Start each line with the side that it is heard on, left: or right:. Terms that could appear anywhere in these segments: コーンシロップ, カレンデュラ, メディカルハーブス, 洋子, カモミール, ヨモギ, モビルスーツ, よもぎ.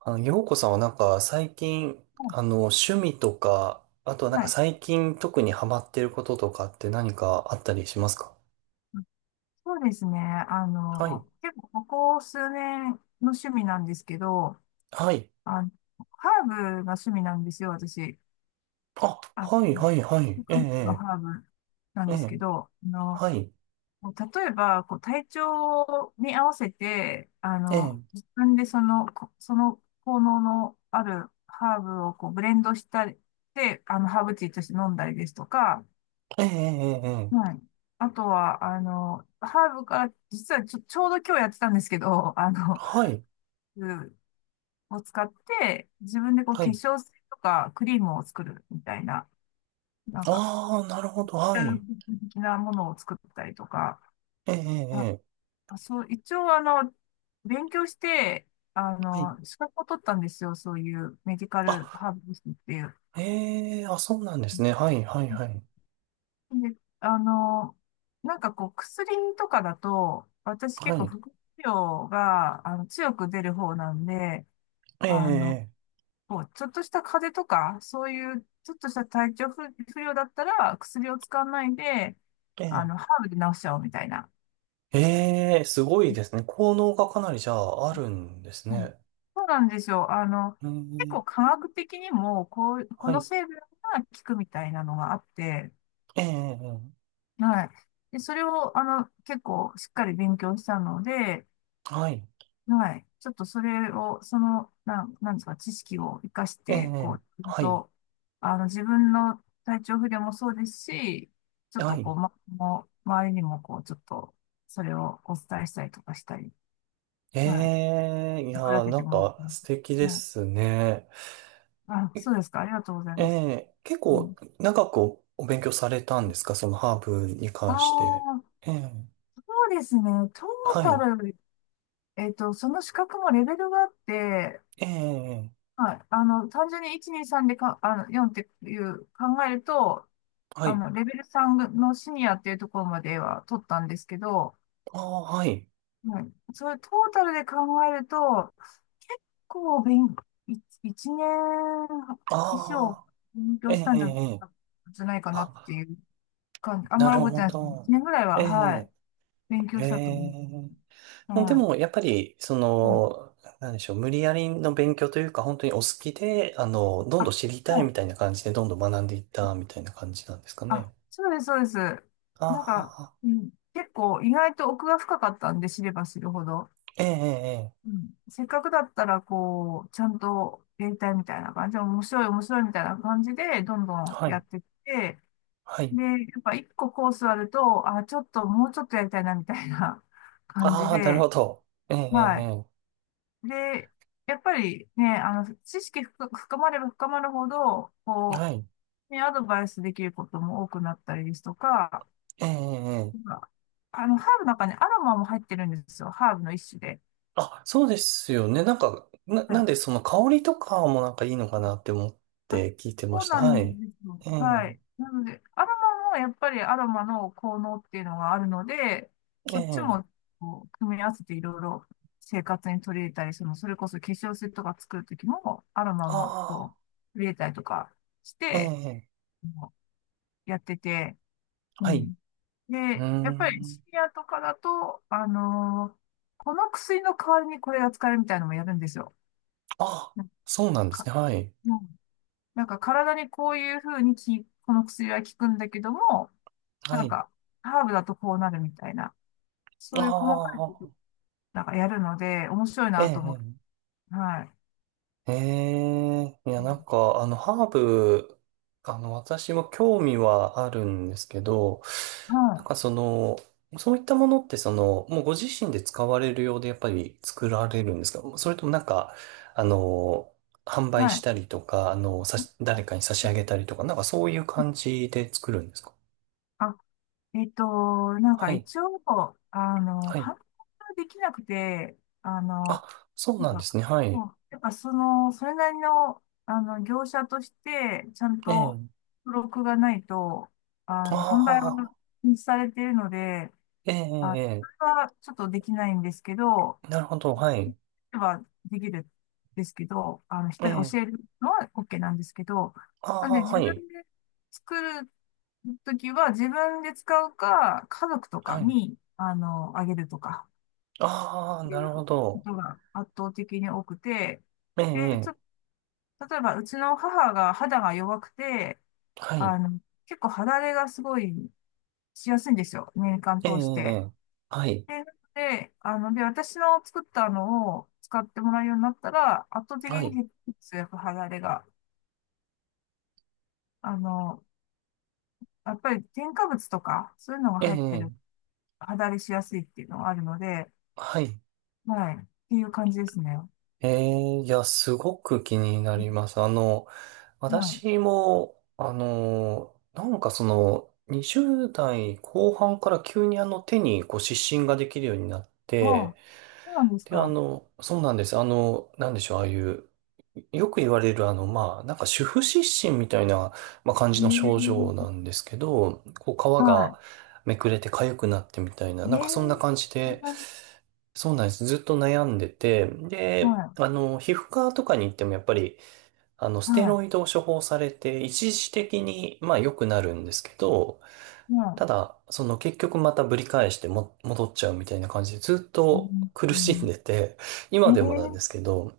right: 洋子さんはなんか最近、
left: は
right: 趣味とか、あとはなんか
left: い。
right: 最近特にハマってることとかって何かあったりしますか？
left: そうですね。
right: はい。
left: 結構ここ数年の趣味なんですけど、
right: はい。
left: あの、ハーブが趣味なんですよ、私。
right: あ、
left: あ、
right: はい、はい、はい。え
left: 植物の
right: え、
left: ハーブなん
right: ええ、
left: で
right: え
left: す
right: え。
left: けど、
right: はい。
left: 例えば、こう、体調に合わせて、
right: ええ、
left: 自分でその、こその効能のあるハーブをこうブレンドしたり、で、ハーブティーとして飲んだりですとか、
right: ええ、ええ、え
left: は
right: え。
left: い。あとは、ハーブから、実はちょうど今日やってたんですけど、
right: はい。
left: うんを使って、自分でこう
right: は
left: 化
right: い。
left: 粧水とかクリームを作るみたいな、なんか、
right: ああ、なるほど。は
left: ケ
right: い。
left: ミル的なものを作ったりとか、
right: ええ、ええ、
left: ま
right: ええ。
left: あ、そう、一応勉強して、
right: はい。
left: 資格を取ったんですよ、そういうメディカ
right: あ、
left: ルハーブスっていう。
right: ええ、あ、そうなんですね。はい、はい、はい。
left: で、あの、なんかこう、薬とかだと、私
right: は
left: 結構
right: い。
left: 副作用が、強く出る方なんで、
right: え
left: あの、
right: え、
left: こう、ちょっとした風邪とか、そういう、ちょっとした体調不、不良だったら、薬を使わないで、
right: ええ、
left: ハーブで治しちゃおうみたいな。
right: ええ、ええ、すごいですね。効能がかなりじゃああるんです
left: うん、
right: ね。
left: そうなんですよ。
right: うー
left: 結
right: ん。
left: 構科学的にも、こう、こ
right: は
left: の
right: い。
left: 成分が効くみたいなのがあって、
right: ええ、
left: はい。で、それを、結構しっかり勉強したので、
right: はい。
left: はい。ちょっとそれを、その、なんですか、知識を活かし
right: え
left: て、こう、
right: え、
left: ちゃん
right: はい。
left: と、自分の体調不良もそうですし、ちょっ
right: は
left: とこ
right: い。
left: う、ま、もう周りにも、こう、ちょっと、それをお伝えしたりとかしたり、はい。
right: ええ、いや
left: 役立
right: ー、
left: て
right: な
left: て
right: ん
left: もいいと
right: か素敵で
left: 思
right: すね。
left: う。はい。あ、
right: え
left: そうですか。ありがとうござい
right: え
left: ます。
right: え、結
left: う
right: 構
left: ん。
right: 長くお勉強されたんですか、そのハーブに
left: あ
right: 関して？
left: あ、
right: ええ、
left: そうですね。トー
right: は
left: タ
right: い。
left: ル、その資格もレベルがあって、
right: ええ、
left: はい。単純に1、2、3でか、4っていう考えると、
right: はい。
left: レベル3のシニアっていうところまでは取ったんですけど、
right: ああ、はい。
left: はい、それトータルで考えると、結構勉、い一
right: あ
left: 年以上
right: あ、
left: 勉
right: え
left: 強し
right: え、
left: たん
right: え
left: じゃ、
right: え、
left: じゃないかなって
right: あ、
left: いう感じ。あん
right: な
left: まり
right: る
left: 覚えて
right: ほ
left: ないですけど、一
right: ど。
left: 年ぐらい
right: え
left: は、は
right: え、
left: い、勉強
right: え
left: したと思
right: え。
left: う。
right: で
left: は
right: も、やっぱり、そ
left: い。はい。
right: の、なんでしょう、無理やりの勉強というか、本当にお好きで、どん
left: あ、
right: どん
left: は
right: 知りたいみた
left: い。
right: いな感じで、どんどん学んでいったみたいな感じなんですか
left: あ、
right: ね。
left: そうです、そうです。
right: あ
left: なんか、
right: あ、
left: うん、結構意外と奥が深かったんで、知れば知るほど。
right: ええ、ええ、え
left: う
right: え、
left: ん、せっかくだったら、こう、ちゃんとやりたいみたいな感じ、面白い、面白いみたいな感じで、どんどん
right: は
left: や
right: い、
left: ってって、
right: はい。
left: で、やっぱ1個コースあると、あ、ちょっと、もうちょっとやりたいな、みたいな 感じ
right: ああ、なる
left: で、
right: ほど。ええ、え
left: は
right: え、
left: い。
right: え
left: で、やっぱりね、知識深深まれば深まるほど、
right: え、
left: こ
right: はい、
left: う、ね、アドバイスできることも多くなったりですとか、
right: ええ、ええ。え
left: な
right: え、
left: んかハーブの中にアロマも入ってるんですよ。ハーブの1種で。
right: あ、そうですよね。なんか、なんで、その香りとかもなんかいいのかなって思っ
left: あ、
right: て聞いてま
left: そう
right: した。
left: な
right: はい。
left: んですよ。
right: ええ、
left: はい。なので、アロマもやっぱりアロマの効能っていうのがあるので、
right: え
left: そっち
right: え、
left: もこう組み合わせていろいろ生活に取り入れたり、その、それこそ化粧水とか作るときも、アロマも
right: あ
left: こう、入れたりとかし
right: あ、え
left: て、
right: え、
left: もうやってて、う
right: はい。
left: ん。
right: う
left: で、
right: ー
left: やっぱりシ
right: ん。
left: ニアとかだと、この薬の代わりにこれが使えるみたいなのもやるんですよ。
right: あ、
left: なん
right: そうなんです
left: か、
right: ね。はい。
left: うん、体にこういう風にこの薬は効くんだけども、
right: は
left: なん
right: い。
left: か、ハーブだとこうなるみたいな、そ
right: あ
left: ういう細かいこと、
right: あ、
left: なんかやるので、面白い
right: え
left: なと思って、
right: え、
left: はい。
right: ええ。ええ、い
left: う
right: や、なん
left: ん、
right: か、ハーブ、私も興味はあるんですけど、な
left: は
right: ん
left: い。
right: かその、そういったものって、その、もうご自身で使われるようで、やっぱり作られるんですか、それともなんか、あの、販売
left: は
right: し
left: い。
right: たりとか、誰かに差し上げたりとか、なんかそういう感じで作るんですか？
left: あ、なんか
right: はい。
left: 一応、
right: はい。
left: 反応ができなくて、
right: あ、そうなん
left: なん
right: です
left: か、
right: ね。は
left: こ
right: い。
left: うやっぱその、それなりの、業者として、ちゃんと
right: ええ。
left: 登録がないと、
right: あ
left: 販売は
right: あ。
left: 禁止されているので、
right: ええ、
left: あ、
right: ええ、
left: そ
right: え
left: れはちょっとできないんですけど、
right: え、なるほど、はい。
left: はできるんですけど、
right: え
left: 人に
right: え、
left: 教えるのは OK なんですけど、
right: あ
left: なんで
right: あ、
left: 自
right: は
left: 分
right: い、
left: で作るときは自分で使うか、家族とか
right: はい。
left: に、あげるとか、
right: ああ、なるほ
left: こ
right: ど。
left: とが圧倒的に多くて、
right: ええ、
left: で、ちょ、
right: ええ、
left: 例えばうちの母が肌が弱くて、
right: はい。
left: あの、結構肌荒れがすごいしやすいんですよ。年間
right: ええ、え
left: 通して。
right: え、はい、
left: で、で、私の作ったのを使ってもらうようになったら、圧倒的
right: は
left: に
right: い。
left: 血液肌荒れが、あの、やっぱり添加物とか、そういうのが
right: ええ、
left: 入ってる、
right: ええ、
left: 肌荒れしやすいっていうのがあるので、
right: はい。
left: はい、っていう感じですね。
right: ええ、いや、すごく気にな
left: うん、
right: ります。
left: はい。
right: 私も、なんかその、20代後半から急に手にこう湿疹ができるようになっ
left: あ
right: て、
left: あ、そうなんです
right: で、
left: か。
right: そうなんです。なんでしょう、ああいう、よく言われる、まあ、なんか主婦失神みたいな、まあ、感じの症状
left: ええ、
right: なんですけど、こう、皮
left: は
right: がめくれて痒くなってみたいな、
left: い。
right: なん
left: ええ、
right: かそんな感じ
left: そん
right: で、
left: なに、
right: そうなんです。ずっと悩んでて、で、
left: は
right: 皮膚科とかに行ってもやっぱり、
left: い、
right: ステ
left: は
right: ロイドを処方されて、一時的に、まあ、良くなるんですけど、
left: い、はい。
right: ただ、その結局またぶり返しても戻っちゃうみたいな感じでずっ
left: う
right: と
left: ん、
right: 苦しんでて、
left: うん、
right: 今でもなん
left: え
right: です
left: え、
right: けど、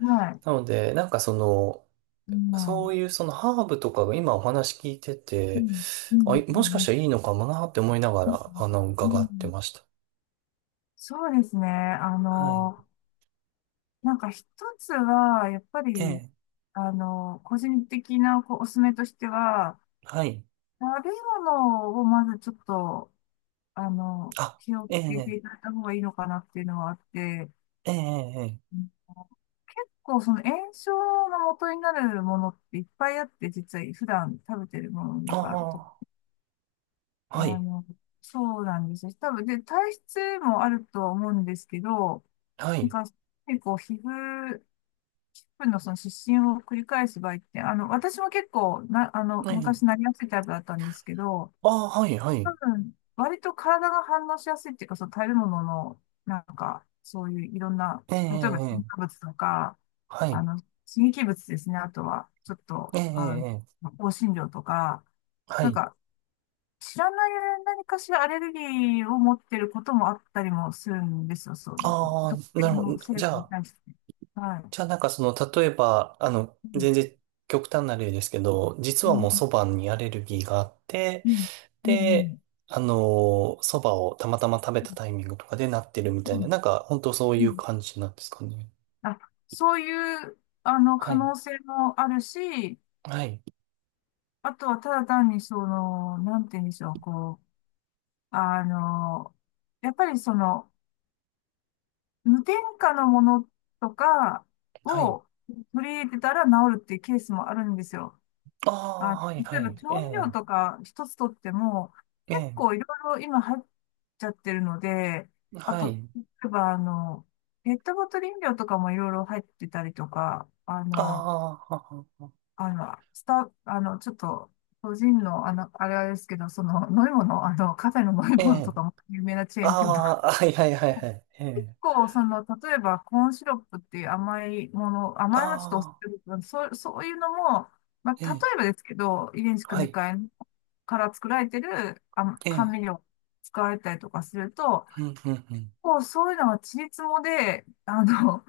left: はい。
right: なので、なんかその、
left: うん、う
right: そう
left: ん、
right: いうそのハーブとかが今お話聞いて
left: う
right: て、
left: ん、う
right: あ、
left: ん、
right: もしかしたらいいのかもなって思いなが
left: うん。
right: ら、
left: う
right: 伺って
left: ん、
right: ました。
left: そうですね。
right: はい。
left: なんか一つは、やっぱ
right: え
left: り、
right: え、
left: 個人的なこうおすすめとしては、
right: はい。
left: 食べ物をまずちょっと、
right: あ、
left: 気をつ
right: え
left: けて
right: え、
left: いただいた方がいいのかなっていうのはあって、
right: ええ、ええ、ええ、
left: 結構その炎症の元になるものっていっぱいあって、実は普段食べてるものの中と、
right: ああ、は
left: あ
right: い、
left: の、そうなんですよ。多分、で、体質もあるとは思うんですけど、
right: は
left: なん
right: い、
left: か、結構皮膚分のその失神を繰り返す場合って、私も結構な、
right: ええ、
left: 昔なりやすいタイプだったんですけど、
right: ああ、はい、は
left: 多
right: い、
left: 分、割と体が反応しやすいっていうか、その食べ物の、なんか、そういういろんな、
right: ええ、え
left: 例えば、
right: え、
left: 添加
right: ええ、
left: 物とか、
right: はい、
left: 刺激物ですね。あとは、ちょっと、
right: ええ、ええ、ええ、
left: 香辛料とか、
right: は
left: なん
right: い。
left: か、知らない何かしらアレルギーを持ってることもあったりもするんですよ。そう、
right: あ
left: 特
right: あ、な
left: 定
right: るほ
left: の
right: ど。
left: 成
right: じ
left: 分
right: ゃ
left: に
right: あ、
left: 対して。はい。
right: なんかその、例えば、全
left: う
right: 然極端な例ですけど、実はもう蕎
left: ん、
right: 麦にアレルギーがあって、
left: うん、うん、
right: で、蕎麦をたまたま食べたタイミングとかでなってるみた
left: う
right: いな、
left: ん、
right: なんか本当そう
left: う
right: いう
left: ん。
right: 感じなんですかね。
left: あ、そういう、
right: は
left: 可
right: い。
left: 能性もあるし、
right: はい。
left: あとはただ単にその、なんて言うんでしょう、こう、あの、やっぱりその、無添加のものとか
right: はい。
left: を取り入れてたら治るっていうケースもあるんですよ。
right: あ
left: あ、
right: あ、はい、は
left: 例えば
right: い。え
left: 調味
right: え、
left: 料とか一つとっても、
right: え
left: 結
right: え、
left: 構いろいろ今入っちゃってるので、あ
right: は
left: と、
right: い。
left: 例えばペットボトル飲料とかもいろいろ入ってたりとか、あ
right: あ
left: の、
right: あ、はは、
left: あの、スタ、あの、ちょっと、個人の、あれですけど、その、飲み物、カフェの飲み
right: え
left: 物
right: え、
left: とかも有名なチェーン店とか
right: ああ、はい、はい、はい、はい。え
left: 結
right: え、
left: 構、その、例えば、コーンシロップっていう甘いもの、甘いのちょっとお酢っ
right: ああ、
left: てことなんでそう、そういうのも、まあ、
right: え
left: 例
right: え、
left: えばですけど、遺伝子
right: は
left: 組み
right: い。
left: 換えから作られてるあ
right: ええ、
left: 甘味料使われたりとかすると、
right: うん、うん、うん。
left: こうそういうのはちりつもで、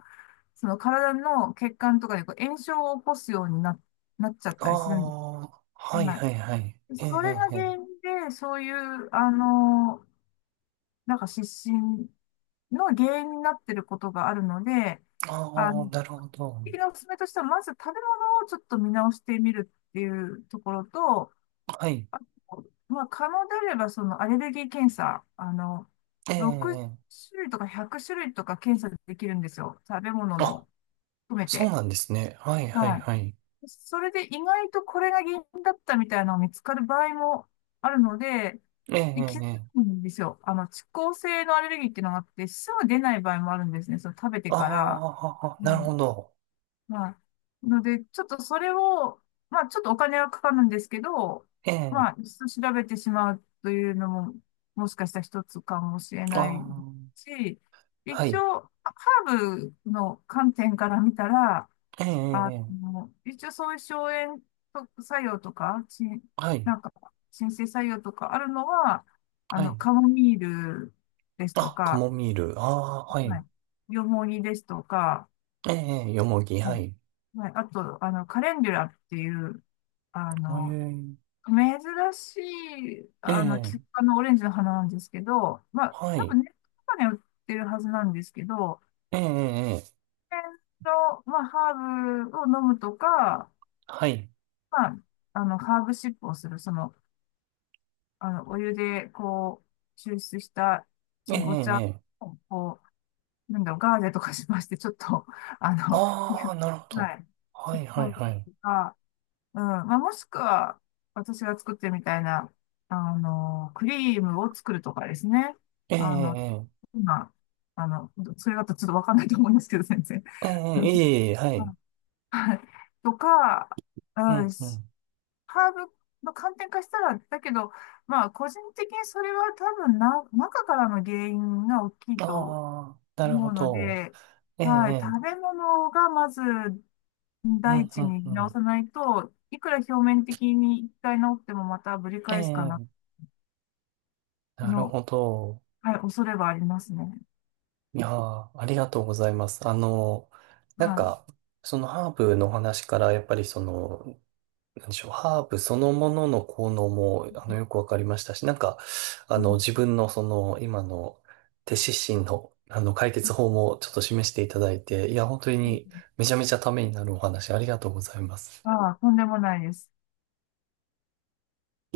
left: その体の血管とかでこう炎症を起こすようにな、なっちゃっ
right: あ
left: たりするんで
right: あ、
left: す。
right: はい
left: は
right: はいはい。
left: い。
right: ええ、
left: それが
right: ええ、ええ、
left: 原因で、そういう、なんか失神の原因になっていることがあるので、
right: あ
left: あの、
right: あ、
left: 基本
right: なるほど。
left: 的なおすすめとしては、まず食べ物をちょっと見直してみるっていうところと、
right: はい。
left: まあ、可能であれば、そのアレルギー検査、
right: ええ、
left: 6
right: ええ。
left: 種類とか100種類とか検査できるんですよ。食べ物
right: あ、
left: の含め
right: そう
left: て。
right: なんですね。はいはい
left: はい、
right: はい。
left: それで意外とこれが原因だったみたいなのが見つかる場合もあるので、
right: ええ、え
left: で、
right: え、
left: 気づ
right: え
left: く
right: え、
left: んですよ。遅効性のアレルギーっていうのがあって、すぐ出ない場合もあるんですね。その食べて
right: あ
left: から。
right: あ、
left: う
right: なる
left: ん。
right: ほど。
left: まあ、ので、ちょっとそれを、まあ、ちょっとお金はかかるんですけど、
right: ええ、
left: まあ、1度調べてしまうというのも、もしかしたら一つかもしれ
right: あ
left: ない
right: あ、
left: し、
right: は
left: 一
right: い。
left: 応、ハーブの観点から見たら、
right: ええ、ええ、ええ、
left: 一応そういう荘園作用とか、し、
right: はい、
left: なんか、申請作用とかあるのは、
right: はい。
left: カモミールですと
right: あ、カ
left: か、
right: モミール。ああ、は
left: は
right: い。
left: い、ヨモギですとか、
right: ええ、ええ、よもぎ、は
left: は
right: い。
left: い、はい、あと、カレンデュラっていう、あの、
right: え
left: 珍しい、
right: え、え
left: キク
right: え、
left: 科のオレンジの花なんですけど、まあ、
right: は
left: 多
right: い。
left: 分ネットとかで売ってるはずなんですけど、
right: ええ、ええ、ええ、
left: 天然の、まあ、ハーブを飲むとか、
right: はい。
left: まあ、ハーブシップをする、その、お湯で、こう、抽出した、
right: え
left: そ
right: え、え
left: のお茶
right: え、
left: を、こう、なんだろう、ガーゼとかしまして、ちょっと、あの、皮
right: あ
left: 膚、
right: あ、なるほ
left: は
right: ど。
left: い、
right: は
left: シッ
right: い
left: プ
right: はい
left: をす
right: は
left: る
right: い。
left: とか、うん、まあ、もしくは、私が作ってるみたいな、クリームを作るとかですね。
right: ええ、
left: あの、
right: ええ、
left: 今、あの、それだとちょっとわかんないと思いますけど、先生。
right: ええ、ええ、はい。
left: はい、とか、う
right: う
left: ん、
right: ん、うん。
left: ハーブの観点化したら、だけど、まあ、個人的にそれは多分な、中からの原因が大きいと
right: ああ、なる
left: 思
right: ほ
left: うの
right: ど。
left: で、
right: ええ、
left: は
right: え
left: い、
right: え、
left: 食べ物がまず
right: う
left: 第
right: ん、う
left: 一
right: ん、う
left: に直
right: ん。
left: さないと、いくら表面的に1回治ってもまたぶり
right: え
left: 返すか
right: え、
left: な、
right: なる
left: の、
right: ほど。
left: はい、恐れはありますね。
right: いやー、ありがとうございます。なん
left: はい。
right: か、そのハーブの話から、やっぱりその、なんでしょう、ハーブそのものの効能も、よくわかりましたし、なんか、
left: うん、
right: 自分のその、今の、手指針の、解決法もちょっと示していただいて、いや、本当に、めちゃめちゃためになるお話、ありがとうございます。
left: ああ、とんでもないです。